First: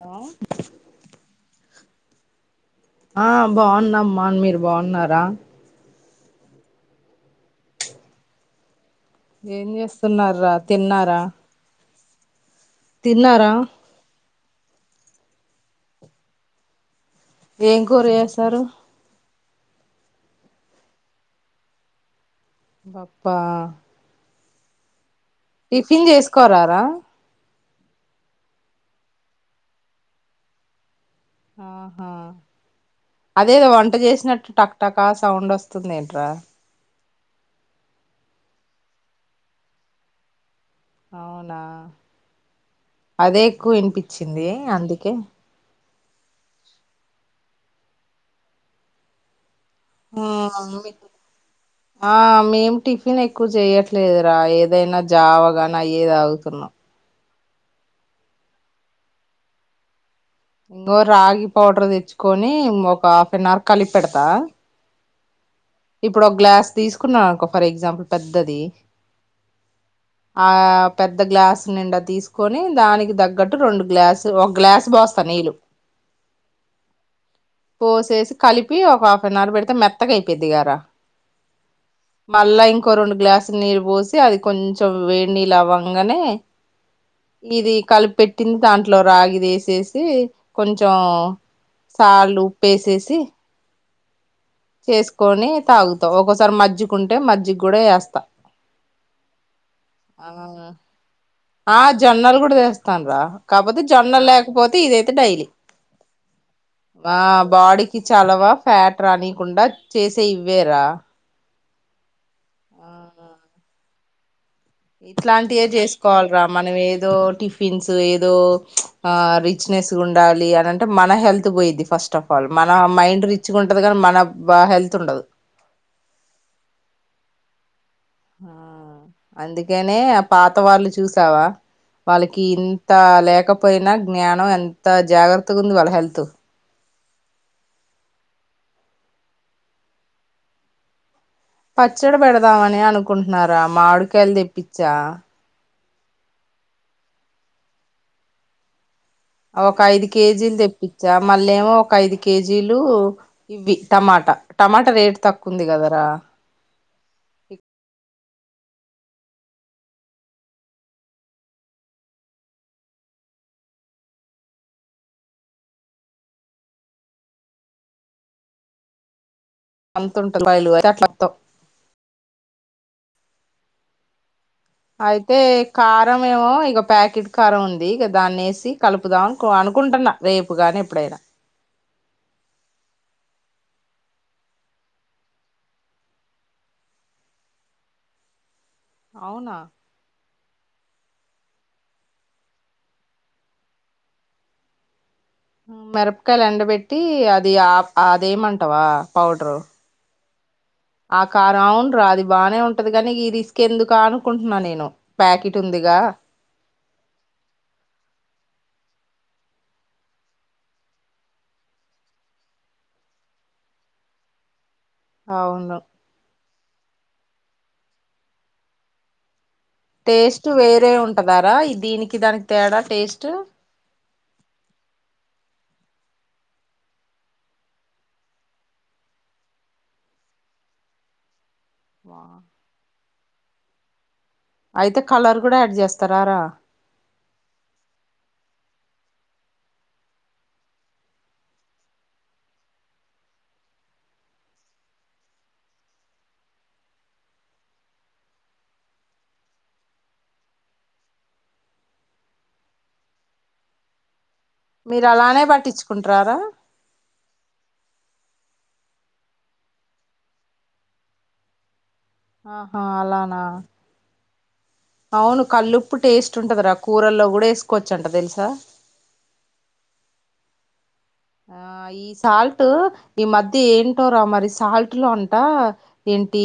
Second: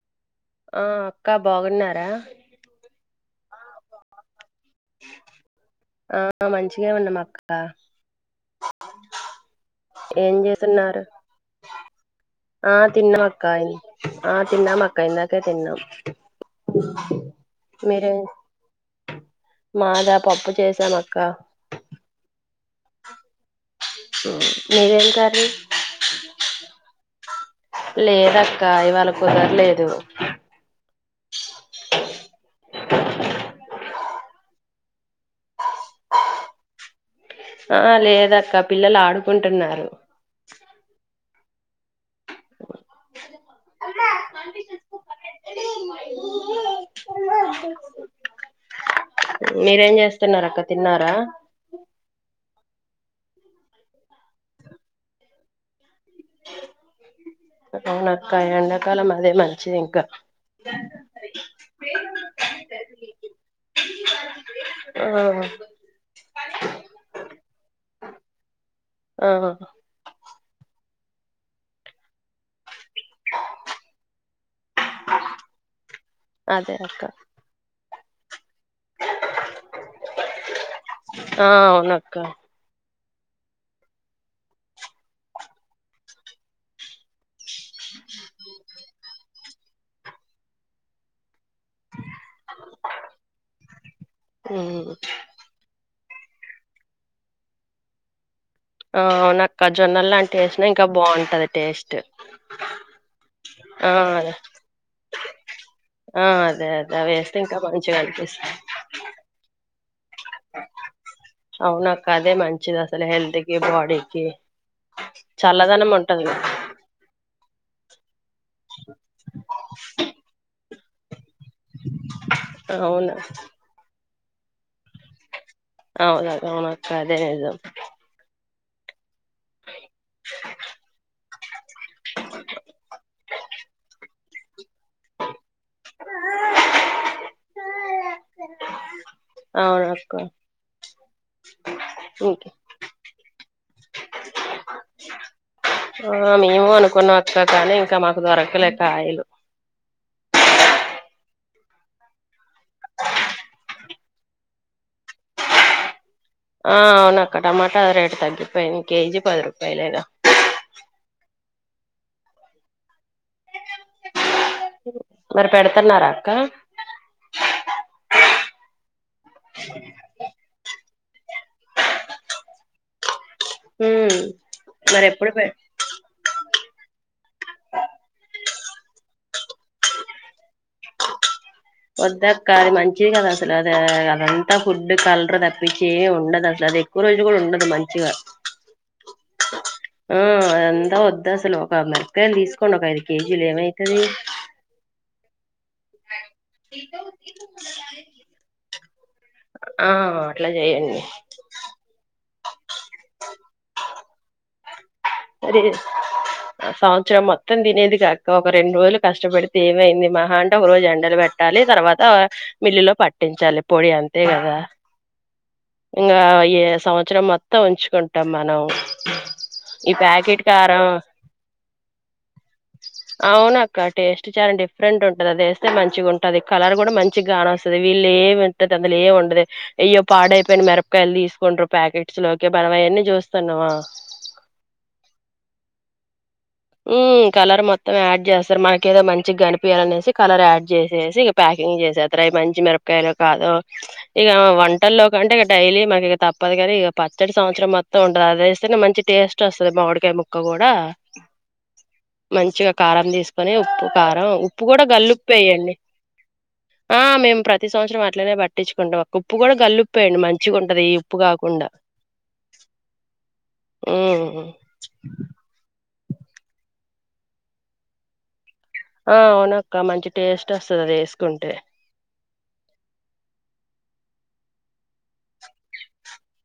ఆ ఆ అక్క బాగున్నారా ఆ బాగున్నమ్మా మీర్ బాగున్నారా ఆ మంచిగె ఉనం అక్క ఏం ఏం చేస్తున్నార్రా చేస్తున్నారు తిన్నారా ఆ తిన్నారా తిన్నక్కా ఆ తిన్నామక్కా ఇందాకే తిన్నాం ఏం కూర మీరే ఏసారు మాదా పప్పు చేసాం అక్కా పప్పా మీదేం కర్ టిఫిన్ చేసుకోరారా లేదక్క ఇవాళ కుదర్లేదు ఆహా అదేదొ వన్ ట చేసినట్ట్ టక్ టాకా సౌండ్ ఒస్తుంది ఎంట్రా ఆ లేదక్క పిల్లల్ ఆడుకుంటున్నారు ఔనా అదేక్కువ ఇన్పిచ్చింది అందుకె మీరేం చేస్తున్నారు అక్క తిన్నారా ఆ మేమ్ టిఫిన్ ఎక్కువ చేయట్లేదురా ఏదైనా జావగాన్ అయ్యే తాగుతున్నాం అవునక్క ఎండాకాలం అదే మంచిద్ ఇంకా బొ రాగి పౌడర్ తెచ్చుకొనీ ఒక హాఫ్ అన్ అవర్ కలిప్ పెడ్తా ఆ ఇప్పుడ్ ఒక్ గ్లాస్ తీస్కున్నా అన్కొ ఫర్ ఎగ్జాంపుల్ పెద్దది ఆ ఆ పెద్ద గ్లాస్ నిండ తీస్కొని దానికి దగ్గట్టు రెండు గ్లాస్ ఒక గ్లాస్ బోస్తా నీళు అదె అక్క పోసేసి కలిపి ఒక హాఫ్ అన్ అవర్ పెడితే మెత్ గారా ఆ అవునక్క మల్ల ఇం కొ రెండు గ్లాసు నీళ్రు పోసి అది కొంచెం వేడ్ నీళ్ళ్ అవ్వంగనే ఇది కలిప్ పెట్టింది దాంట్లో రాగి దేసేసీ కొంచెం సాలు ఉప్పేసేసి ఉమ్ చేసుకొనీ తాగుతం ఒక్కోసారి మజ్జిగుంటే మజ్జిగ్ కూడా ఏస్తా ఆ ఔన జొన్నల్ లాంటి ఏసినా ఇంకా బాగుంటది ఆ టేస్ట్ జొన్నలు కూడా ఆ పోతే ఇదైతె డైలీ ఆ అదే అదే అవి ఆ వేస్తే ఇంకా మంచిగా బాడీకి చలవ అనిపిస్తాయి ఫ్యాట్ రానీకుండా చేసే ఇవ్వేరా అవునక్క అదే మంచిది ఆ అసల్ హెల్త్ కి బాడీకి ఇట్లాంటియే చల్లదనం ఉంటది చేసుకోవాల్రా మనం ఏదో టిఫిన్స్ ఏదో ఆ రిచ్ గుండాలి అన్ అంట్ ట మన హెల్త్ పోయద్ది ఫస్టఫాల్ మన అవును మైండ్ రిచ్గ ఉంటద్ కాన్ మన బ హెల్త్ ఉండదు అవుద అవ్నక్క అదే ఇజం ఆ అందుకనే ఆ పాత వాళ్ళు చూసావా వాళ్ళకి ఇంతా లేకపోయినా జ్ఞానం ఎంత జాగ్రత్తగుంది వాళ్ళ హెల్త్ అవును అక్క పచ్చడ పెడదామని అనుకుంటున్నారా మాడుకాయలు తెప్పించా ఆ మేము అనుకున్నాం అక్క కానీ ఇంకా మాకు దొరకలే కాయలు ఒక ఐదు కేజీలు తెప్పించా మళ్ళ ఏమో ఒక ఐదు కేజీలు ఇవి టమాటా టమాటా రేట్ తక్కువ ఉంది కదరా ఆ అవును అక్క టమాటా రేటు తగ్గిపోయింది కేజీ పది రూపాయలేగా మరి పెడుతున్నారా అక్క అ అంతుంటది రూపాయలు అయితే అట్లొత్తం మ్మ్ అయితే కారం ఏమో ఇగా ప్యాకెట్ కారం ఉంది దాన్నిేసి కలుపుదాం అనుకుంటున్నా రేపు గాని ఎప్పుడైనా వద్దక్క అది మంచిది కాదు అసలు అది అదంతా ఫుడ్ కలరు తప్పించి ఏముండదు అసలు అది ఎక్కువ రోజులు కూడా ఉండదు మంచిగా అవునా ఆ అంతా వద్దు అసలు ఒక మిరపకాయలు తీసుకోండి ఒక ఐదు కేజీలు ఏమైతది మిరపకాయలు ఎండబెట్టి అది ఆ అదేమంటావా పౌడరు ఆ అట్లా చేయండి ఆ కార్ అవును రా అది బాగానే ఉంటది కానీ ఈ రిస్క్ ఎందుకు ఆ అనుకుంటున్నా నేను ప్యాకెట్ అరే ఉందిగా ఆ సంవత్సరం మొత్తం తినేది కాక ఒక రెండు రోజులు కష్టపడితే ఏమైంది మహా అంటే ఒక రోజు ఎండలు పెట్టాలి తర్వాత మిల్లులో పట్టించాలి అల్ పొడి అంతే కదా అవును ఇంకా ఏ సంవత్సరం మొత్తం ఉంచుకుంటాం మనం ఈ ప్యాకెట్ టేస్ట్ కారం వేరే ఉంటదారా దీనికి దానికి తేడా టేస్ట్ అవును అక్క టేస్ట్ చానా డీఫ్ డిఫరెంట్ ఉంటది అది ఏస్తే మంచిగా ఉంటది కలర్ కూడా మంచి కానోస్తది వీళ్ళు ఏమింట అందులు ఏమి ఉండదు అయ్యో పాడయిపోయిన మిరపకాయలు తీసుకుంట్రు ప్యాకెట్స్ లోకి మనం అయ్యన్నీ చూస్తున్నమా అయితే కలర్ కూడా యాడ్ చేస్తారారా ఉ కలర్ మొత్తం యాడ్ చేస్తారు మనకు ఏదో మంచిగా కనిపయాలనేసి కలర్ యాడ్ చేసేసి క్లీన్ చేసేస్తారా అయి మంచి మిరపకాయలో కాదో ఇక వంటల్లో కంటే ఇ డైలీ మరి తప్ప కాని ఇక పచ్చడి సంవత్సరం మొత్తం ఉండదు అదిేస్తేనే మంచి టేస్ట్ వస్తుది మామిడికాయ ముక్క కూడా మంచిగా కారం తీసుకొని ఉప్పు కారం ఉప్పు ఉప్పు కూడా మీరు కల్లుప్పు అలానే వెయ్యండి పట్టించుకుంటారారా ఆ మేము ప్రతి సంవత్సరం ఇట్లనే పట్టించుకుంటాం ఓక ఉప్పు కూడా గల్లిప్పేయండి మంచిగా ఉంటది ఈ ఉప్పు కాకుండా ఆహా అలానా ఉమ్ అవును కల్లుప్పు టేస్ట్ ఉంటదిరా కూరల్లో కూడా వేసుకోవచ్చంట తెలుసా ఆ అవునక్కా మంచి టేస్ట్ ఒస్తది అది వేసుకుంటే ఆ ఈ సాల్ట్ ఈ మధ్య ఏ రా మరి సాల్ట్ లో అంట ఏంటి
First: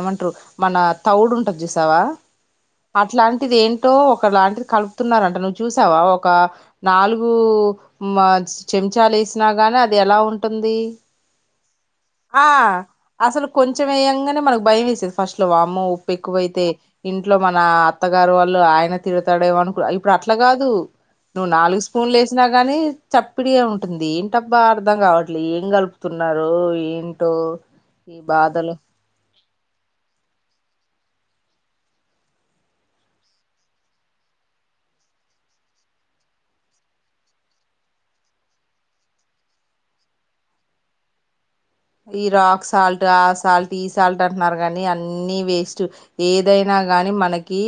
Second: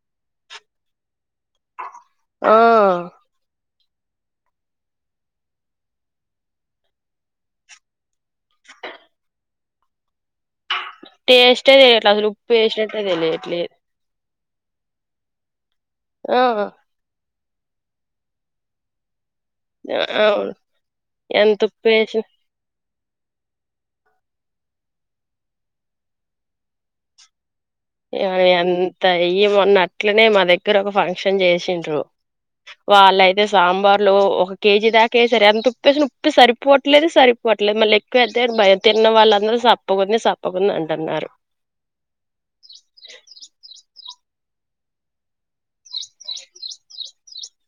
ఏమంటారు మన తౌడు ఉంటుంది చుస్ చూసావా ఆ అట్లాంటిది ఏం లో ఒక లాంటిది కలుపుతున్నారంట నువ్వు చూసావా ఒక నాలుగు మ ఉంచాలేసిన గాని అది ఎలా ఉ టుది టేస్టే తెలియట్లే అసలు ఆ ఉప్పు వేసినట్టే అసలు తెలియట్లేదు కొంచెం వెయ్యంగానే మనకు భయం వేస్తేది ఫస్ట్ వామ్మో ఉప్పు ఆ ఎక్కువైతే ఇంట్లో మన అత్తగారు వాళ్ళు ఆయన తీర్ తాడేవను ఇప్పుడు అట్లా అవును కాదు నువ్వు ఎంత నాలుగు ఉప్పు స్పూన్లు వేసిన వేసినా గానీ చప్పడిగా ఉంటుంది ఏంటబ్బా అర్థం కావట్లే ఏం కలుపుతున్నారో ఏంటో ఈ ఇ బాధలు అంత ఇ మొన్న అట్లనే మా దగ్గర ఒక ఫంక్షన్ చేసిండ్రు వాళ్ళయితే సాంబార్లు ఒక కేజీ దాకా వేశారు ఎంత ఉప్పేసినా ఉప్పి సరిపోవట్లేదు సరి వాట్లే మళ్ళీ ఎక్కువ వేస్తే భయం తిన్న వాళ్ళందరూ సప్పకుంది సప్పకుంది అంటున్నారు ఈ రాక్ సాల్ట్ ఆ సాల్ట్ ఈ సాల్ట్ అంటున్నారు కానీ అన్ని వేస్ట్ ఏదైనా గాని మనకి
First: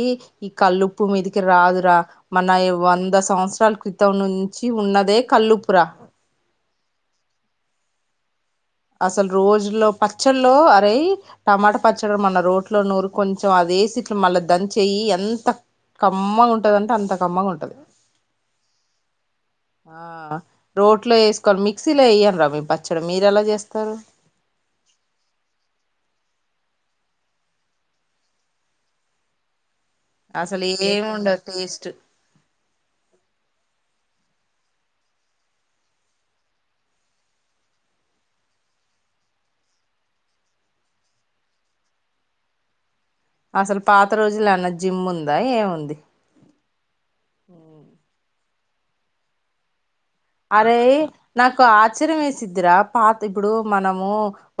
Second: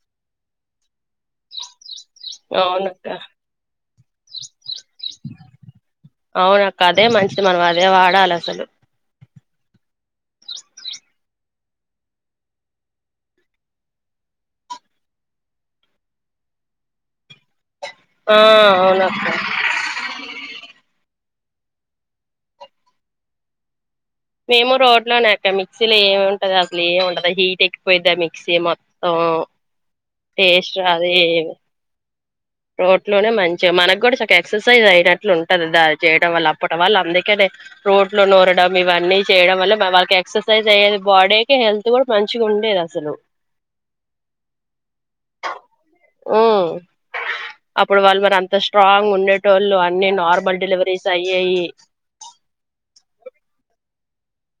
ఈ కల్లూపు మీదికి రాదు రా మన అవునక్క వంద సంవత్సరాల క్రితం ను ఉన్నదే కళ్లుపుర అవునక్క అదే మంచిది మనం అదే వాడాలి అసలు అసలు రోజులో పచ్చళ్ళ అరే టమాటా పచ్చడి మన రోట్లో నూరు కొంచెం అదేసి మళ్ళా దంచేయి ఎంత కమ్మగా ఉంటదంటే అంత కమ్మగా ఉంటది ఆ అవునక్క ఆ రోట్లో మిక్సీలో ఏయారా మీ పచ్చడి మీరు ఎలా చేస్తారు మేము రోట్లోనే అక్క మిక్సీలో ఏమి ఉంటది అసలు ఏమి ఉంటదు హీట్ ఎక్కిపోద్ది మిక్సీ మొత్తం అసలు ఏమి ఉండదు టేస్ట్ రోడ్లోనే మంచిగా మనకు కూడా చ ఎక్సర్సైజ్ అయినట్లు ఉంటది చేయడం వల్ల అప్పటి వాళ్ళు అందుకేనే రోట్లో నోరడం ఇవన్నీ చేయడం వల్ల వాళ్ళకి ఎక్సర్సైజ్ అయ్యేది బాడీకి హెల్త్ కూడా మంచిగా ఉండేది అసలు అసలు పాత రోజులున్న జిమ్ ఉందా ఏముంది ఉమ్ అప్పుడు వాళ్ళు మరి అంత స్ట్రాంగ్ ఉండేట వాళ్ళు అ అరే నాకు ఆశ్చర్యం వేసిదిరా పాత ఇప్పుడు మనం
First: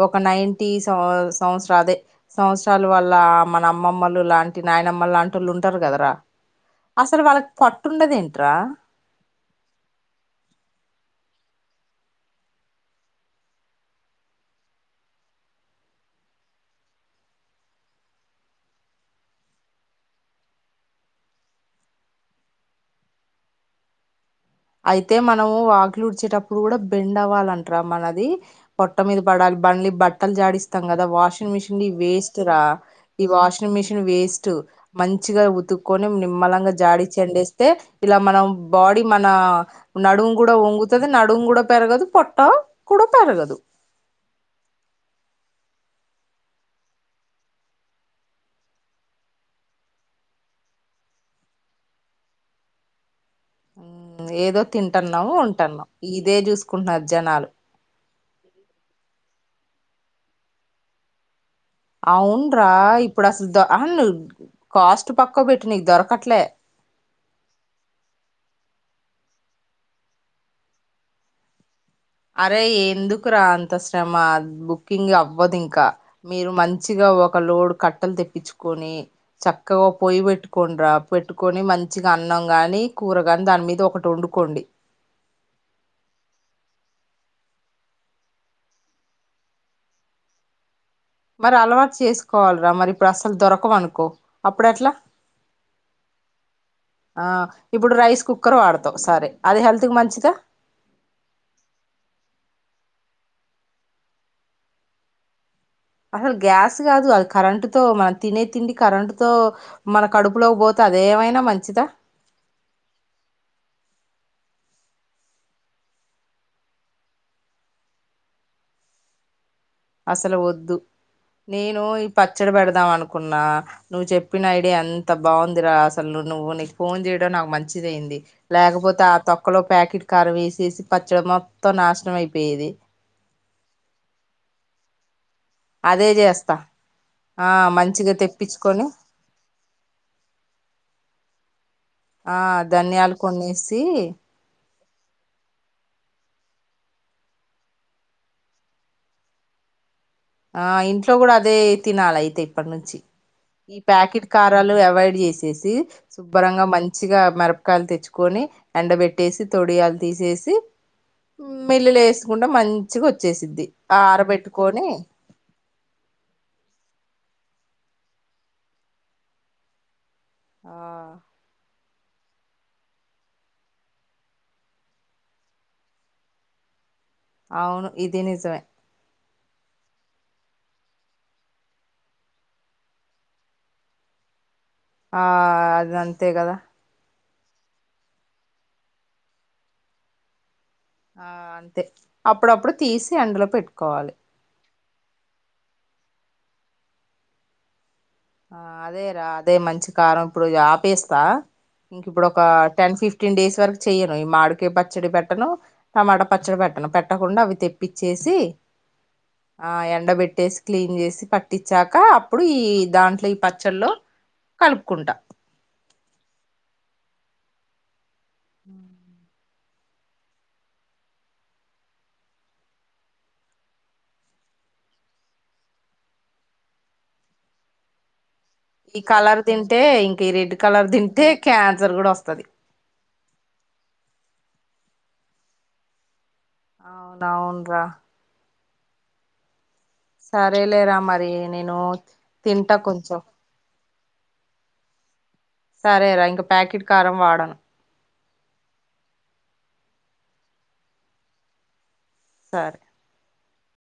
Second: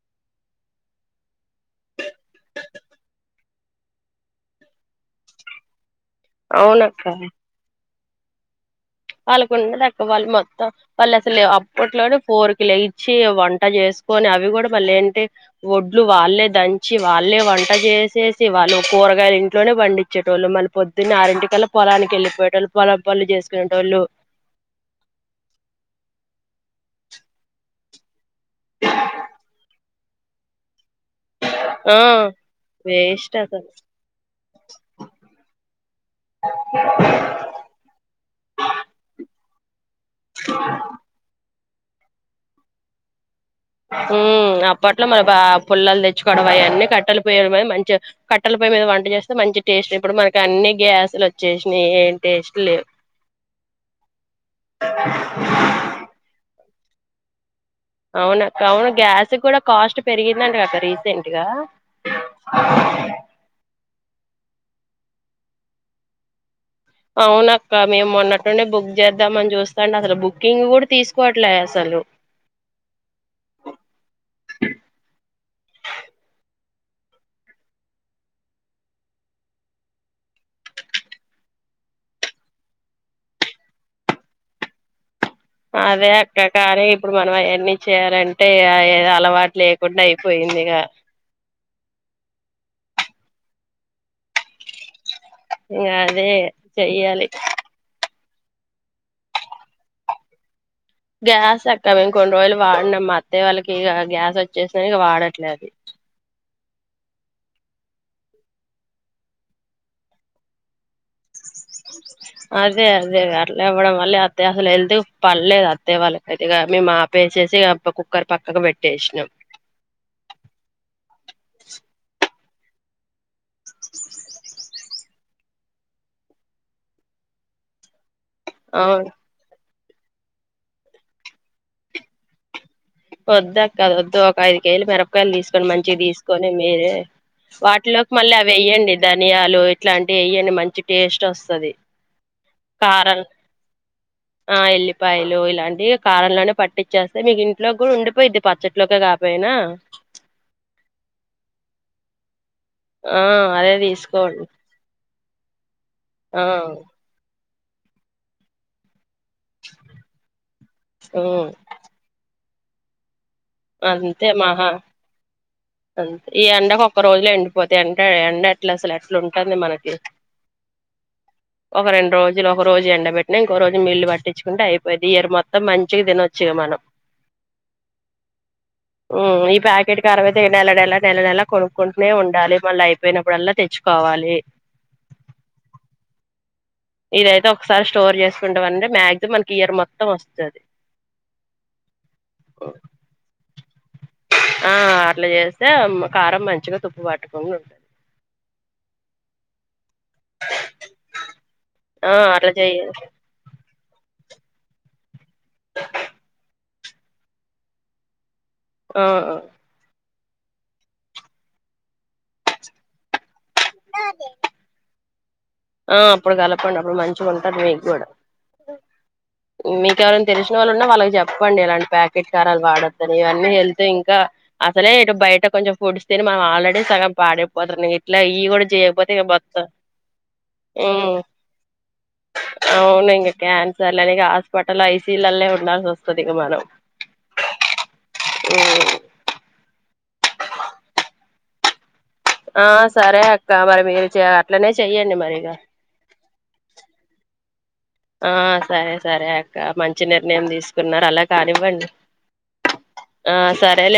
ఒక నైన్ టి సంవత్సరా అదే సంవత్సరాల వల్ల మన అమ్మమ్మలు లాంటి నాయనమ్మలు లాంటి వాళ్ళు ఉంటారు కదరా అవునక్క అసలు వాళ్ళకి పట్టుండద ఏంట్రా వాళ్ళకుండేదిక్క వాళ్ళు మొత్తం వాళ్ళు అసలు అప్పట్లోనే ఫోర్ కి లేయిచ్చి వంట చేస్త కొని అవి కూడా మళ్ళ ఏంటి ఒడ్లు వాళ్ళ దంచి వాళ్ళ వంట చేసేసి వాళ్ళు కూరగాయ ఇంట్నే పండించే వాళ్ళు మన పొద్దున్న ఆరింటికిల్లా పొలానికి వెళ్లిపోయే వాళ్ళ పొల పలు చేసుకునే టోలు అయితే మనము వాకలు ఉడిచేటప్పుడు కూడా బెండ్ అవ్వాలింటార మనది పొట్ట మీద పడాలి బండ్లి బట్టలు జాడిస్త కద వాషింగ్ మిషన్ ఆ వేస్ట్ రా ఈ వేస్ట్ అసలు వాషింగ్ మిషన్ వేస్ట్ మంచిగా ని నిమ్మలంగా జాడి చెండేస్తే ఇలా మనం బాడీ మ నా నడువు కూడా వంగుతుది నడు కూడా పెరగదు పొట్ట కూడా పెరగదు అప్పట్లో మన బ పుల్లలు తెచ్చుకోవడ అవన్నీ కట్టలు పోయడం మంచిగా కట్టలు మీద వంట చేస్తే మంచి టేస్ట్ ఇప్పుడు మనకి అన్ని గ్యాస్లు వచ్చేసినాయి ఏం టేస్ట్ లేవు ఉమ్, ఏదో తింటున్నాము ఉంటున్నాం ఇదే చూసుకుంటున్నారు జనాలు అవున అవును గ్యాస్ కూడా కాస్ట్ పెరిగిందండి అక్క రీసెంట్ గా అవున్రా ఇప్పుడు అసలు ద అను కాస్ట్ పక్క పెట్టు నీకు దొరకట్లే అవునక్క మేము మొన్నట్టుండే బుక్ చేద్దామ అని చూస్తాంటే అసలు బుకింగ్ కూడా తీసుకోవట్లే అసలు అరే ఎందుకు రా అంత శ్రమ బుకింగ్ అవ్వదు ఇంకా మీరు మంచిగా ఒక లోడ్ కట్టలు తెప్పించుకొని చక్కగా పొయ్యి పెట్టుకోంరా పెట్టుకొని మంచిగా అన్నం గాని కూరగాని దాని మీద ఒకటి వండుకోండి అదే అక్క కానీ ఇప్పుడు మనం అవన్ని చేయాలంటే అలవాటు లేకుండా అయిపోయిది దిగా ఇ అలవాటు చేసుకోవాలరా మరి ఇప్పుడు అసలు దొరకవు అనుకో అప్పుడు ఎట్లా ఇంగా అదే ఆ చెయ్యాలి ఇప్పుడు రైస్ కుక్ కుక్కరు వాడతావు సరే అది హెల్తకీ మంచిదా గ్యాస్ ఎక్క మేం కొన్ని రోజులు వాడినాం మా అత్త్య వాళ్ళకి ఇక గ్యాస్ వచ్చేసిన ఇక వాడట్లేదు అసలు గ్యాస్ కాదు అది కరెంటు తో మనం తినే తిండి కరెంటు తో మన కడుపులో పోత అదేవైనా మంచి అదే అదే అట్లేవ్వడం మళ్ళ అ అసలు వెళ్తే పడలేదు అత్తే వాళ్ళకితే ఇ మేము మాప వేసేసి కుక్కర్ పక్కకు పెట్టేసినాం అసలు వద్దు నేను ఈ పచ్చడి పెడదాం అనుకున్నా నువ్వు చెప్పిన ఐడియా ఎంత బాగుందిరా అసలు నువ్వు నువ్వు నీకు ఫోన్ చేయడం నాకు మంచిది అయింది లేకపోతే అవును ఆ తొక్కలో ప్యాకెట్ కారం వేసేసి పచ్చడి మొత్తం నాశనం అయిపోయేది వద్దా కద వద్దు ఒక ఐదు కేజీలు మిరపకాయలు తీసుకొని మంచిగా అదే తీసుకొని చేస్తా మీరే ఆ వాటిలోకి మంచిగా మళ్ళీ అవి తెప్పించుకొని వేయ్యండి ధనియాలు ఇట్లాంటివి వెయ్యండి మంచి టేస్ట్ వస్ ఆ ధన్యాలు కొన్నీ ఏసి పైలు ఇలాంటివి కారంలోనే పట్టించేస్తే మీకు ఇ లోకి కూడా ఉండిపోయిద్ది పచ్చట్లోకి కాపోయినా ఆ ఇంట్లో కూడా అదే తినాలి అయితే అప్పటి నుంచి ఆ అదే ఈ ప్యాకెట్ తీసుకోండి కారాలు అవాయిడ్ చేసి చేసి ఆ సుబ్బరంగా మంచిగా మిరపకాయలు తెచ్చుకొని ఎండ వెట్ ట్ట తొడియాలు తీసేసి ఉమ్ మిల్ వేసుకుంట మంచిగా వచ్చేసిద్ది ఆ అంతే మహా ఆరబెట్టుకొని అంతే ఈ ఎండకు ఒక్క రోజులే ఎండిపోతాయి ఎంట ఎండ ఎట్లా అసలు ఎట్లా ఉంటుంది మనకి ఆ ఒక రెండు రోజలు ఒక రోజు ఎండెట్టినా ఇంకో రోజు మీల్లు పట్టించుకుంట అయిపోయిది ఇయ మొత్తం మంచిగా తినొచ్చు ఇగా మనం అవును ఇది నిజమే ఈ ప్యాకెట్ క అ అయితే నెల నెల నెల నెలలా కొనుక్కుంటూనే ఉండాలి మళ్ళీ అయిపోయినప్పుడల్లా తెచ్చుకోవా వలి ఆ అదంతే కదా ఇదైతే ఒకసారి స్టోర్ చేసుకుంటా అంటే మాక్సిమం మనకి ఇయర్ మొత్తం వస్తుంది ఆ అంతే అప్పుడప్పుడు తీసి అందులో పెట్టుకోవాలి ఆ ఆటలు చేస్తే కారం మంచిగా తుప్పు పట్టుకుండా ఉంటుంది ఆ అదే రా అదే మంచి కారం ఇప్పుడు ఆపేస్తా ఇంక ఆ ఇప్పుడు ఒక అట్లా టెన్ చెయ్యాలి ఫిఫ్టీన్ డేస్ వర్ చెయను ఈ మాడికయ పచ్చడి పెట్టను టమాటా పచ్చడి పెట్టను పెట్టకుండా అవి తెప్పిచ్చేసి ఆ ఆ ఎండబెట్టేసి క్లీన్ చేసి పట్టించాక అప్పుడు ఈ దాంట్లో ఈ ప పచ్చల్లో కలుపుకుంటా ఆ అప్పుడు కలపండి అప్పుడు మంచిగా ఉంటాది మీకూడా ఉ మీకెవరైనా తెలిసిన వాళ్ళు ఉన్నా వాళ్ళకి చెప్పండి ఇలాంటి ప్యాకెట్ కారాలు వాడొద్దని ఇవన్నీ వెళ్తే ఇంకా అసలే ఇటు బయట కొంచెం ఫుడ్ తిని మనం ఆల్రెడీ సగం పాడైపోతారు ఇట్లా ఇవి కూడా ఈ చేయకపోతే కలర్ బత్త తింటే ఇంక ఈ రెడ్ కలర్ తింటే క్యాన్సర్ కూడా వస్తది అవును ఇంగ క్యాన్సర్లని కాదు పటల ఐసీయులల్లో ఉండాల్సి వస్తది ఇక అవును అవును రా ఉ సరే లేరా మరి నేను ఆ తింటా కొంచెం సరే అక్క మరి మీరు అట్లనే చెయ్యండి మరి సరేరా ఇంక ప్యాకెట్ కారం వాడను ఆ సరే సరే అక్క మంచి నిర్ణయం తీసుకున్నారు అలా కానివ్వండి తార్ ఆ సరేలే